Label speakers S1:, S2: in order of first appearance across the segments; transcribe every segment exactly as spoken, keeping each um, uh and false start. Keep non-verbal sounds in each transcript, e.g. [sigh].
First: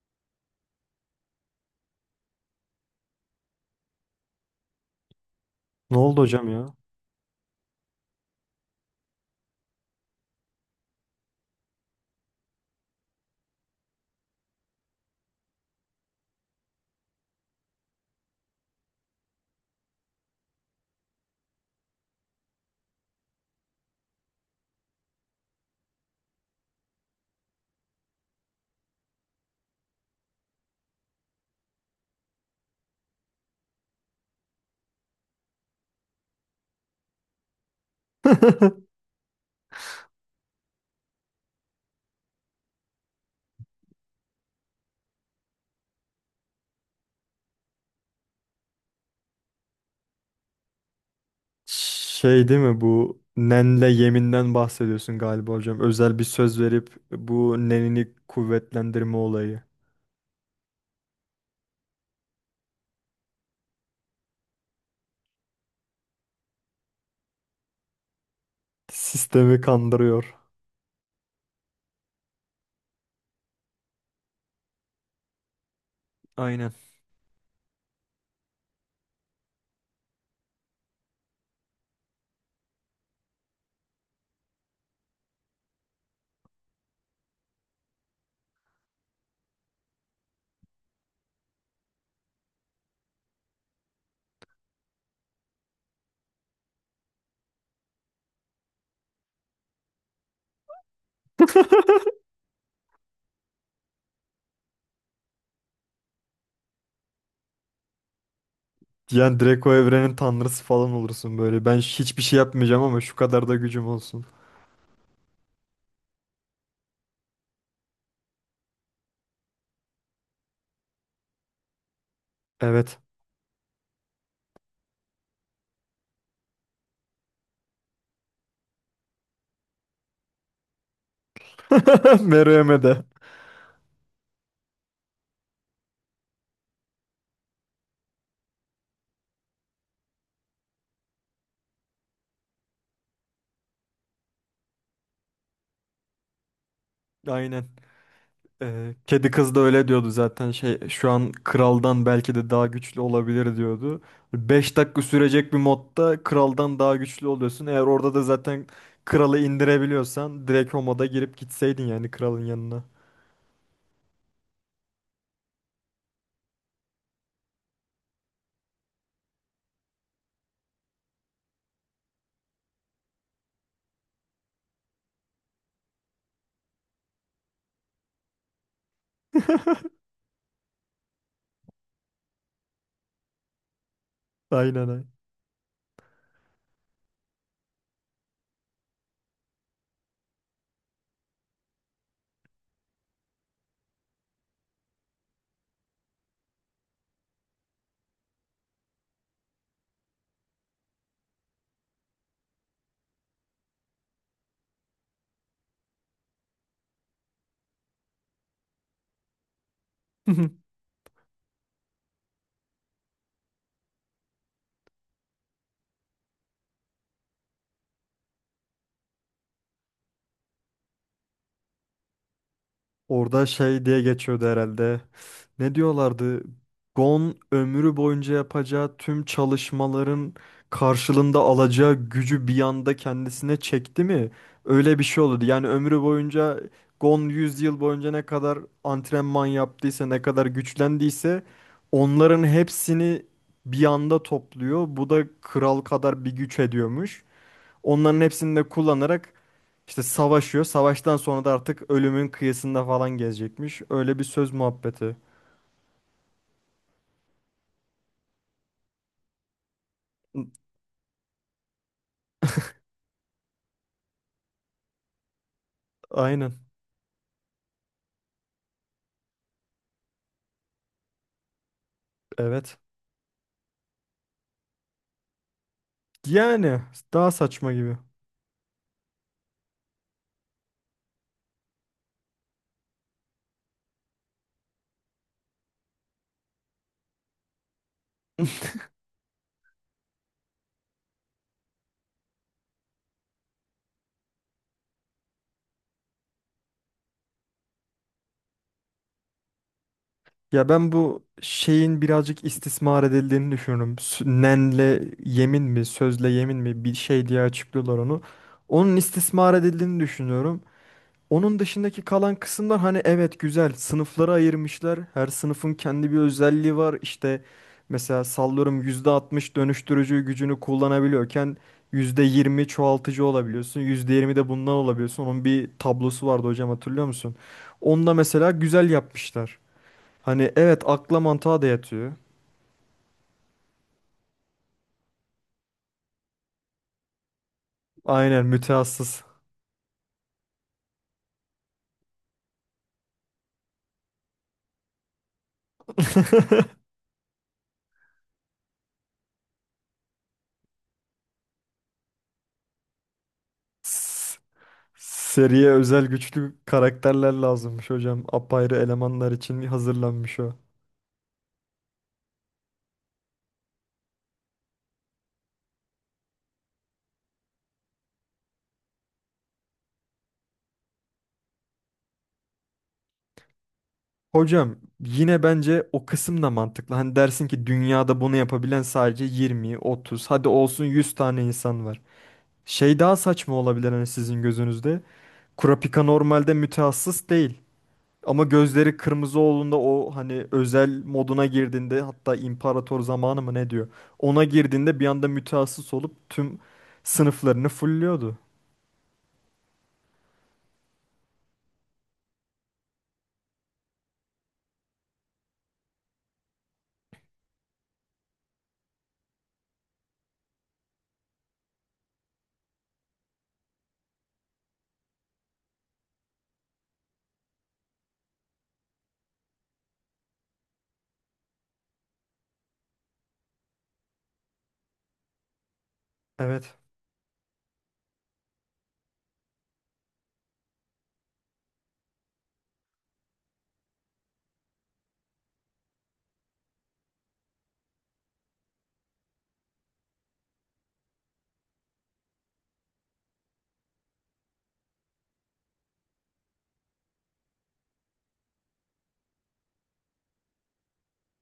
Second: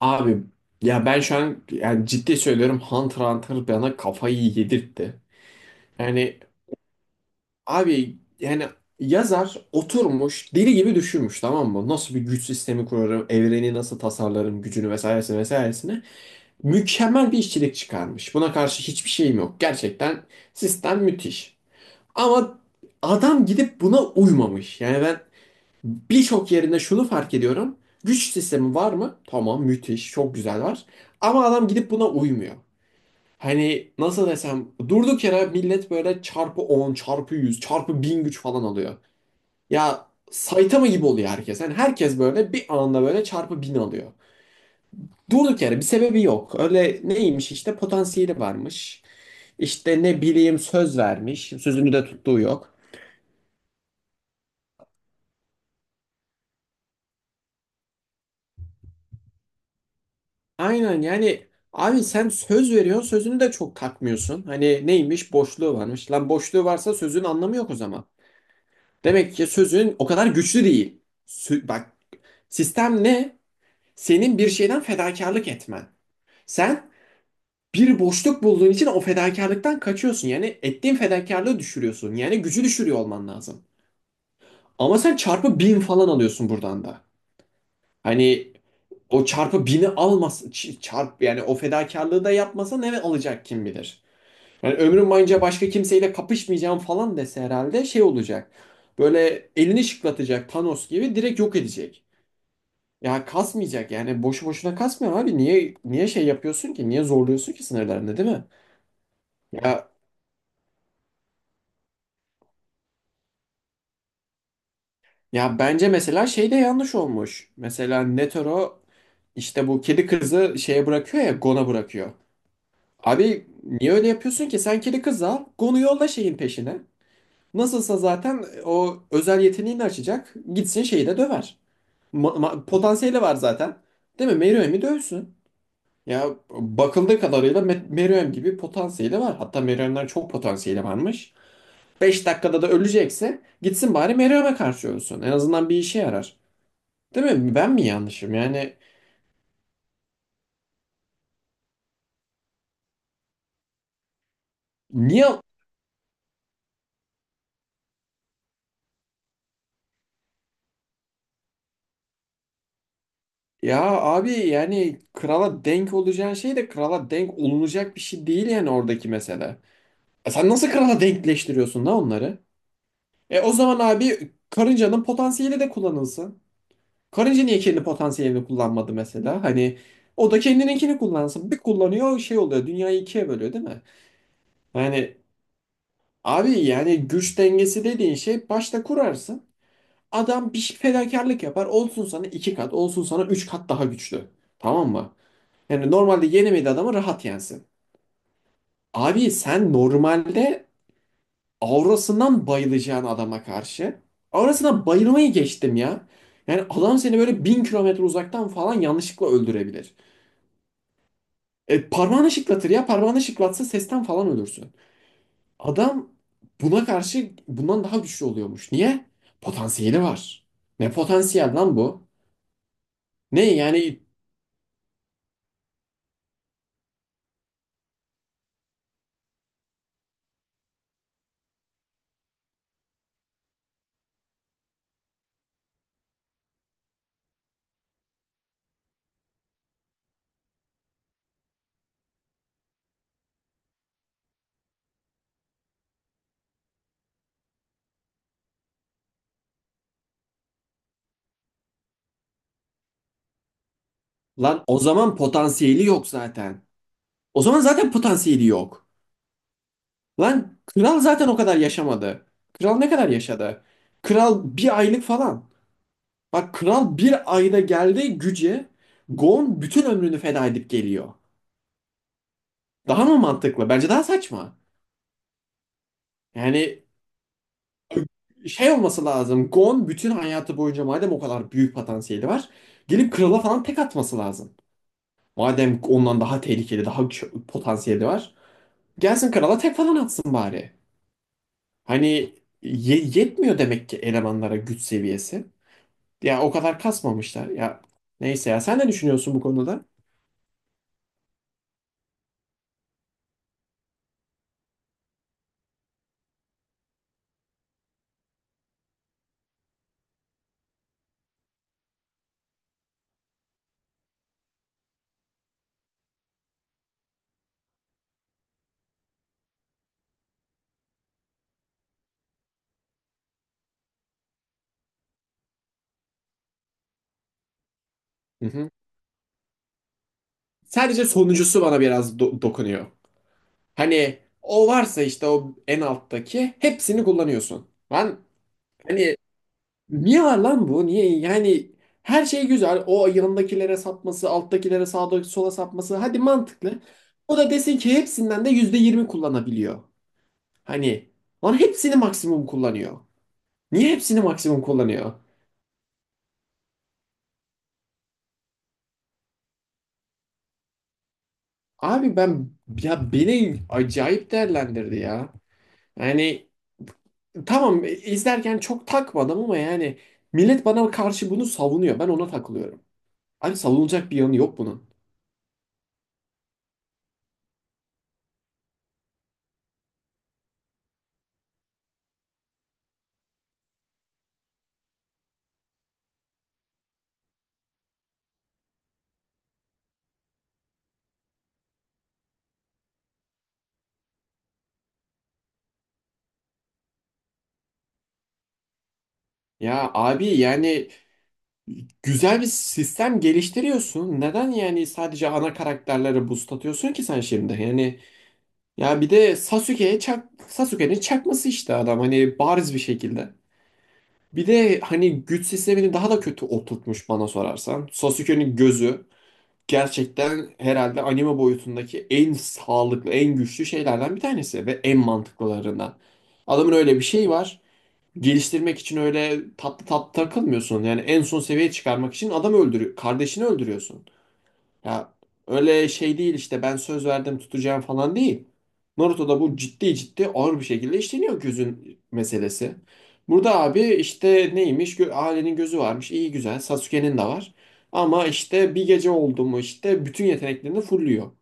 S1: Abi ya ben şu an yani ciddi söylüyorum Hunter x Hunter bana kafayı yedirtti.
S2: Ne oldu
S1: Yani
S2: hocam ya?
S1: abi yani yazar oturmuş deli gibi düşünmüş, tamam mı? Nasıl bir güç sistemi kurarım, evreni nasıl tasarlarım, gücünü vesairesine vesairesine. Mükemmel bir işçilik çıkarmış. Buna karşı hiçbir şeyim yok. Gerçekten sistem müthiş. Ama adam gidip buna uymamış. Yani ben birçok yerinde şunu fark ediyorum. Güç sistemi var mı? Tamam, müthiş, çok güzel var. Ama adam gidip buna uymuyor. Hani nasıl desem, durduk yere millet böyle çarpı on çarpı yüz çarpı bin güç falan alıyor.
S2: [laughs]
S1: Ya Saitama gibi oluyor herkes. Yani herkes böyle bir anda böyle çarpı bin alıyor. Durduk yere bir sebebi yok. Öyle neymiş, işte potansiyeli varmış. İşte ne bileyim, söz vermiş. Sözünü de tuttuğu
S2: Şey değil
S1: yok.
S2: mi, bu nenle yeminden bahsediyorsun galiba hocam. Özel bir söz verip bu nenini kuvvetlendirme olayı.
S1: Aynen yani, abi sen söz veriyorsun, sözünü de çok takmıyorsun. Hani neymiş, boşluğu varmış. Lan, boşluğu varsa sözün anlamı yok o zaman. Demek ki
S2: Sistemi
S1: sözün o kadar
S2: kandırıyor.
S1: güçlü değil. Sü- bak, sistem ne? Senin bir şeyden fedakarlık etmen.
S2: Aynen.
S1: Sen bir boşluk bulduğun için o fedakarlıktan kaçıyorsun. Yani ettiğin fedakarlığı düşürüyorsun. Yani gücü düşürüyor olman lazım. Ama sen çarpı bin falan alıyorsun buradan da. Hani o çarpı bini almas ç- çarp yani o fedakarlığı da yapmasa ne alacak kim bilir. Yani ömrüm boyunca başka kimseyle kapışmayacağım falan dese herhalde şey olacak. Böyle elini şıklatacak, Thanos gibi direkt yok edecek. Ya kasmayacak yani, boşu boşuna kasmıyor abi. Niye niye şey yapıyorsun ki? Niye zorluyorsun ki sınırlarını, değil mi?
S2: Yani direkt o
S1: Ya
S2: evrenin tanrısı falan olursun böyle. Ben hiçbir şey yapmayacağım ama şu kadar da gücüm olsun.
S1: ya bence mesela şey de yanlış olmuş. Mesela Netero işte bu kedi kızı şeye bırakıyor ya, Gon'a bırakıyor.
S2: Evet.
S1: Abi niye öyle yapıyorsun ki? Sen kedi kızı al, Gon'u yolla şeyin peşine. Nasılsa zaten o özel yeteneğini açacak. Gitsin şeyi de döver.
S2: [laughs]
S1: Ma- ma-
S2: Meruem'e de.
S1: potansiyeli var zaten. Değil mi? Meruem'i dövsün. Ya bakıldığı kadarıyla Me- Meruem gibi potansiyeli var. Hatta Meruem'den çok potansiyeli varmış. Beş dakikada da ölecekse gitsin bari Meruem'e karşı ölsün. En azından bir işe yarar. Değil mi?
S2: Aynen.
S1: Ben mi yanlışım? Yani
S2: Ee, kedi kız da öyle diyordu zaten, şey, şu an kraldan belki de daha güçlü olabilir diyordu. Beş dakika
S1: niye,
S2: sürecek bir modda kraldan daha güçlü oluyorsun. Eğer orada da zaten kralı indirebiliyorsan direkt o moda girip gitseydin yani kralın yanına.
S1: ya abi yani krala denk olacağın şey de krala denk olunacak bir şey değil yani, oradaki mesele. E sen nasıl krala denkleştiriyorsun da onları? E o zaman abi karıncanın potansiyeli de kullanılsın. Karınca niye kendi potansiyelini kullanmadı mesela? Hani
S2: [laughs]
S1: o da kendininkini kullansın. Bir kullanıyor şey oluyor. Dünyayı ikiye bölüyor, değil mi?
S2: Aynen aynen.
S1: Yani abi yani güç dengesi dediğin şey başta kurarsın. Adam bir şey- fedakarlık yapar. Olsun sana iki kat, olsun sana üç kat daha güçlü. Tamam mı? Yani normalde yenemediği adamı rahat yensin. Abi sen normalde aurasından bayılacağın adama karşı. Aurasına bayılmayı geçtim ya. Yani adam seni böyle bin kilometre uzaktan falan yanlışlıkla öldürebilir.
S2: [laughs]
S1: E, parmağını şıklatır ya. Parmağını şıklatsa sesten falan ölürsün. Adam buna karşı bundan daha güçlü oluyormuş. Niye? Potansiyeli var. Ne potansiyel lan bu? Ne
S2: Orada şey diye
S1: yani,
S2: geçiyordu herhalde. Ne diyorlardı? Gon ömrü boyunca yapacağı tüm çalışmaların karşılığında alacağı gücü bir anda kendisine çekti mi? Öyle bir şey olurdu. Yani ömrü boyunca Gon yüz yıl boyunca ne kadar antrenman yaptıysa, ne kadar güçlendiyse onların hepsini bir anda topluyor. Bu da kral kadar bir güç ediyormuş. Onların hepsini de kullanarak işte savaşıyor. Savaştan sonra da artık ölümün kıyısında falan gezecekmiş. Öyle bir söz
S1: lan o
S2: muhabbeti.
S1: zaman potansiyeli yok zaten. O zaman zaten potansiyeli yok. Lan
S2: [laughs]
S1: kral zaten o kadar yaşamadı. Kral ne kadar yaşadı? Kral bir aylık falan. Bak,
S2: Aynen.
S1: kral bir ayda geldi güce. Gon bütün ömrünü feda edip geliyor.
S2: Evet.
S1: Daha mı mantıklı? Bence daha saçma. Yani
S2: Yani daha saçma gibi.
S1: şey olması lazım. Gon bütün hayatı boyunca madem o kadar büyük potansiyeli var, gelip krala falan tek atması lazım. Madem ondan daha tehlikeli, daha ç- potansiyeli var,
S2: [laughs]
S1: gelsin krala tek falan atsın bari. Hani ye- yetmiyor demek ki elemanlara güç seviyesi. Ya o kadar kasmamışlar. Ya neyse, ya sen ne düşünüyorsun bu konuda?
S2: Ya ben bu şeyin birazcık istismar edildiğini düşünüyorum. Sü- Nenle yemin mi, sözle yemin mi bir şey diye açıklıyorlar onu. Onun istismar edildiğini düşünüyorum. Onun dışındaki kalan kısımlar, hani, evet, güzel sınıflara ayırmışlar. Her sınıfın kendi bir özelliği var. İşte mesela sallıyorum, yüzde altmış dönüştürücü gücünü kullanabiliyorken yüzde yirmi çoğaltıcı olabiliyorsun. yüzde yirmi de bundan olabiliyorsun. Onun bir tablosu vardı hocam, hatırlıyor musun? Onu da
S1: Hı
S2: mesela
S1: hı.
S2: güzel yapmışlar. Hani evet,
S1: Sadece
S2: akla
S1: sonuncusu
S2: mantığa da
S1: bana
S2: yatıyor.
S1: biraz do- dokunuyor. Hani o varsa işte o en alttaki hepsini kullanıyorsun. Ben
S2: Aynen,
S1: hani
S2: mütehassıs.
S1: Niye var lan bu? Niye? Yani her şey güzel. O yanındakilere sapması, alttakilere sağa sola sapması. Hadi, mantıklı. O da desin ki hepsinden de yüzde yirmi kullanabiliyor. Hani lan hepsini maksimum kullanıyor. Niye hepsini
S2: S-
S1: maksimum kullanıyor?
S2: Seriye özel güçlü karakterler lazımmış hocam. Apayrı elemanlar için hazırlanmış o.
S1: Abi ben, ya beni acayip değerlendirdi ya. Yani tamam, e, izlerken çok takmadım ama yani millet bana karşı bunu savunuyor. Ben ona takılıyorum. Abi savunulacak bir yanı yok
S2: Hocam
S1: bunun.
S2: yine bence o kısım da mantıklı. Hani dersin ki dünyada bunu yapabilen sadece yirmi, otuz, hadi olsun yüz tane insan var. Şey daha saçma olabilir hani sizin gözünüzde. Kurapika normalde mütehassıs değil. Ama gözleri kırmızı olduğunda o, hani, özel moduna girdiğinde, hatta imparator zamanı mı ne diyor? Ona girdiğinde bir anda mütehassıs olup tüm sınıflarını fulluyordu.
S1: Ya abi yani güzel bir sistem geliştiriyorsun. Neden yani sadece ana karakterlere boost atıyorsun ki sen şimdi? Yani ya bir de Sasuke'ye çak, Sasuke'nin çakması işte adam hani bariz bir şekilde. Bir de hani güç sistemini daha da kötü oturtmuş bana sorarsan. Sasuke'nin gözü gerçekten herhalde anime boyutundaki en sağlıklı, en güçlü şeylerden bir tanesi ve en mantıklılarından. Adamın
S2: Evet,
S1: öyle bir şeyi var, geliştirmek için öyle tatlı tatlı takılmıyorsun. Yani en son seviyeye çıkarmak için adam öldürüyor. Kardeşini öldürüyorsun. Ya öyle şey değil işte, ben söz verdim tutacağım falan değil. Naruto'da bu ciddi ciddi ağır bir şekilde işleniyor gözün meselesi. Burada abi işte neymiş? Gö- Ailenin gözü varmış. İyi güzel. Sasuke'nin de var. Ama işte bir gece oldu mu işte bütün yeteneklerini fulluyor.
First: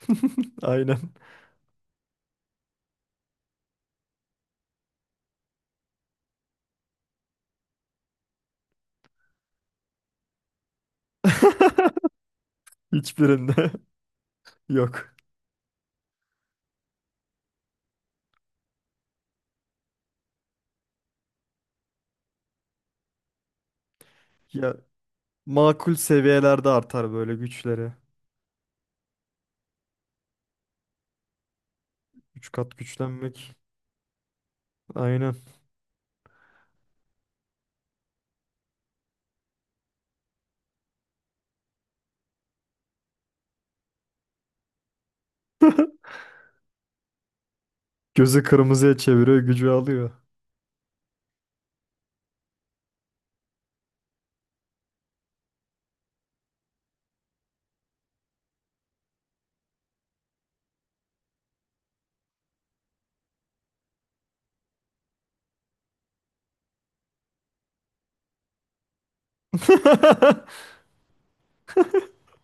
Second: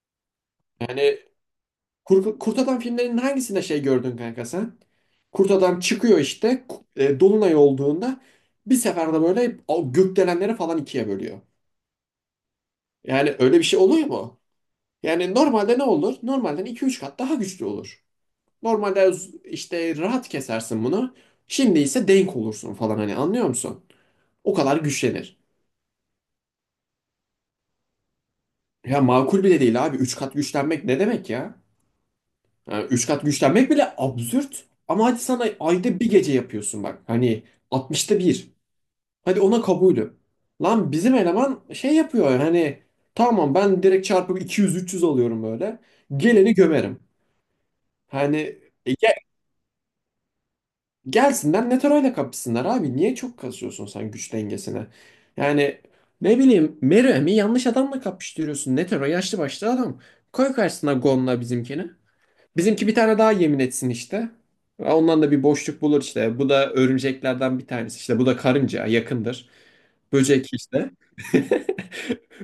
S2: [laughs] aynen.
S1: Kur- Kurt Adam filmlerinin hangisinde şey gördün kanka sen? Kurt Adam çıkıyor işte ku- e, Dolunay olduğunda bir seferde böyle o gökdelenleri falan ikiye bölüyor.
S2: [laughs]
S1: Yani öyle bir
S2: Hiçbirinde
S1: şey oluyor mu?
S2: [laughs] yok.
S1: Yani normalde ne olur? Normalden iki üç kat daha güçlü olur. Normalde z- işte rahat kesersin bunu. Şimdi ise denk olursun falan, hani anlıyor musun? O
S2: Ya
S1: kadar güçlenir.
S2: makul seviyelerde artar böyle güçleri.
S1: Ya makul bile değil abi. Üç kat güçlenmek ne demek ya?
S2: Üç kat
S1: Yani üç kat
S2: güçlenmek.
S1: güçlenmek bile absürt. Ama hadi
S2: Aynen.
S1: sana ayda bir gece yapıyorsun bak. Hani altmışta bir. Hadi ona kabulü. Lan bizim eleman şey yapıyor, hani tamam ben direkt çarpı iki yüz üç yüz alıyorum böyle. Geleni gömerim.
S2: Gözü
S1: Hani e,
S2: kırmızıya
S1: ge-
S2: çeviriyor, gücü alıyor.
S1: gelsinler Netaro'yla kapışsınlar abi. Niye çok kasıyorsun sen güç dengesine? Yani ne bileyim Meruem'i yanlış adamla kapıştırıyorsun. Netero yaşlı başlı adam. Koy karşısına Gon'la bizimkini. Bizimki bir tane daha yemin etsin işte. Ondan da bir boşluk bulur işte. Bu da örümceklerden bir tanesi işte. Bu da karınca yakındır. Böcek
S2: [laughs]
S1: işte. [laughs]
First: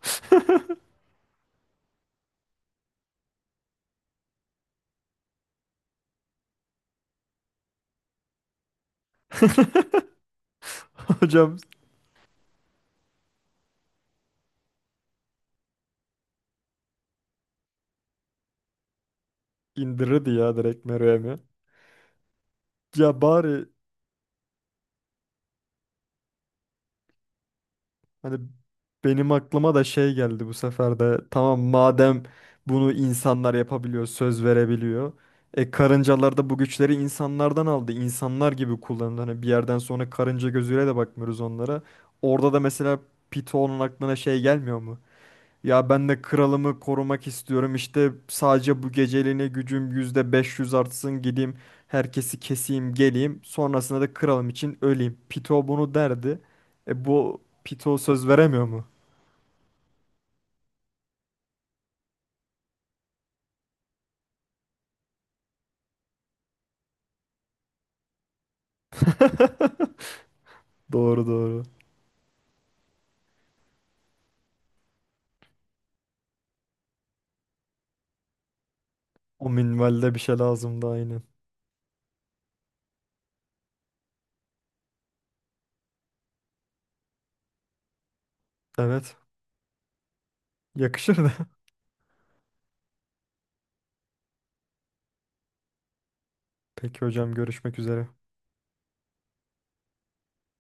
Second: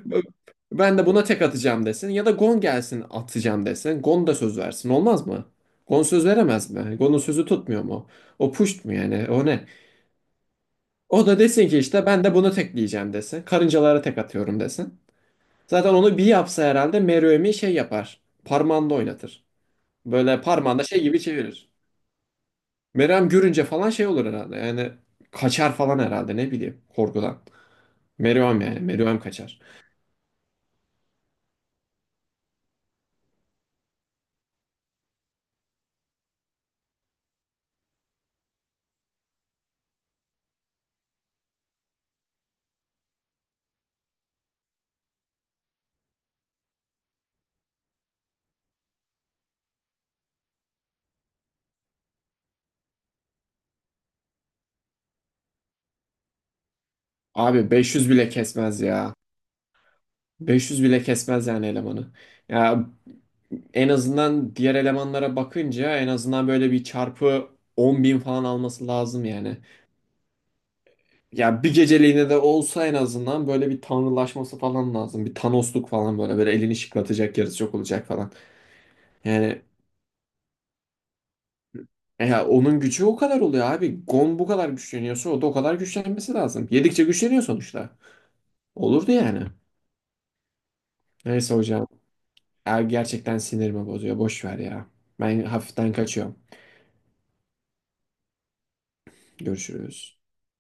S1: Ben de buna tek atacağım desin. Ya da Gon gelsin atacağım desin. Gon da söz versin. Olmaz mı? Gon söz veremez mi? Gon'un sözü tutmuyor mu? O puşt mu yani? O ne? O da
S2: Hocam
S1: desin ki işte, ben de bunu tekleyeceğim desin. Karıncalara tek atıyorum desin. Zaten onu bir yapsa herhalde Meruem'i şey yapar. Parmağında oynatır.
S2: indirirdi
S1: Böyle
S2: ya direkt
S1: parmağında şey gibi
S2: Meruem'i.
S1: çevirir.
S2: Ya
S1: Meryem görünce
S2: bari,
S1: falan şey olur herhalde. Yani kaçar falan herhalde, ne bileyim, korkudan.
S2: hani,
S1: Meryem yani Meryem
S2: benim
S1: kaçar.
S2: aklıma da şey geldi bu sefer de. Tamam, madem bunu insanlar yapabiliyor, söz verebiliyor. E karıncalar da bu güçleri insanlardan aldı. İnsanlar gibi kullanıldı. Hani bir yerden sonra karınca gözüyle de bakmıyoruz onlara. Orada da mesela Pito'nun aklına şey gelmiyor mu? Ya ben de kralımı korumak istiyorum. İşte sadece bu geceliğine gücüm yüzde beş yüz artsın, gideyim. Herkesi keseyim, geleyim. Sonrasında da kralım için öleyim. Pito bunu derdi. E bu
S1: Abi
S2: Pito
S1: beş yüz
S2: söz
S1: bile
S2: veremiyor
S1: kesmez
S2: mu?
S1: ya. beş yüz bile kesmez yani elemanı. Ya en azından diğer elemanlara bakınca en azından böyle bir çarpı on bin falan alması lazım yani.
S2: [laughs] Doğru doğru.
S1: Ya bir geceliğine de olsa en azından böyle bir tanrılaşması falan lazım. Bir Thanos'luk falan, böyle böyle elini şıklatacak yarısı çok olacak falan.
S2: O
S1: Yani,
S2: minvalde bir şey lazımdı aynen.
S1: e ya onun gücü o kadar oluyor abi. Gon bu kadar güçleniyorsa o da o kadar güçlenmesi lazım. Yedikçe güçleniyor sonuçta. Olurdu
S2: Evet.
S1: yani.
S2: Yakışır da.
S1: Neyse hocam. Ya gerçekten sinirimi bozuyor. Boş ver ya. Ben hafiften kaçıyorum.
S2: [laughs] Peki hocam, görüşmek üzere.
S1: Görüşürüz.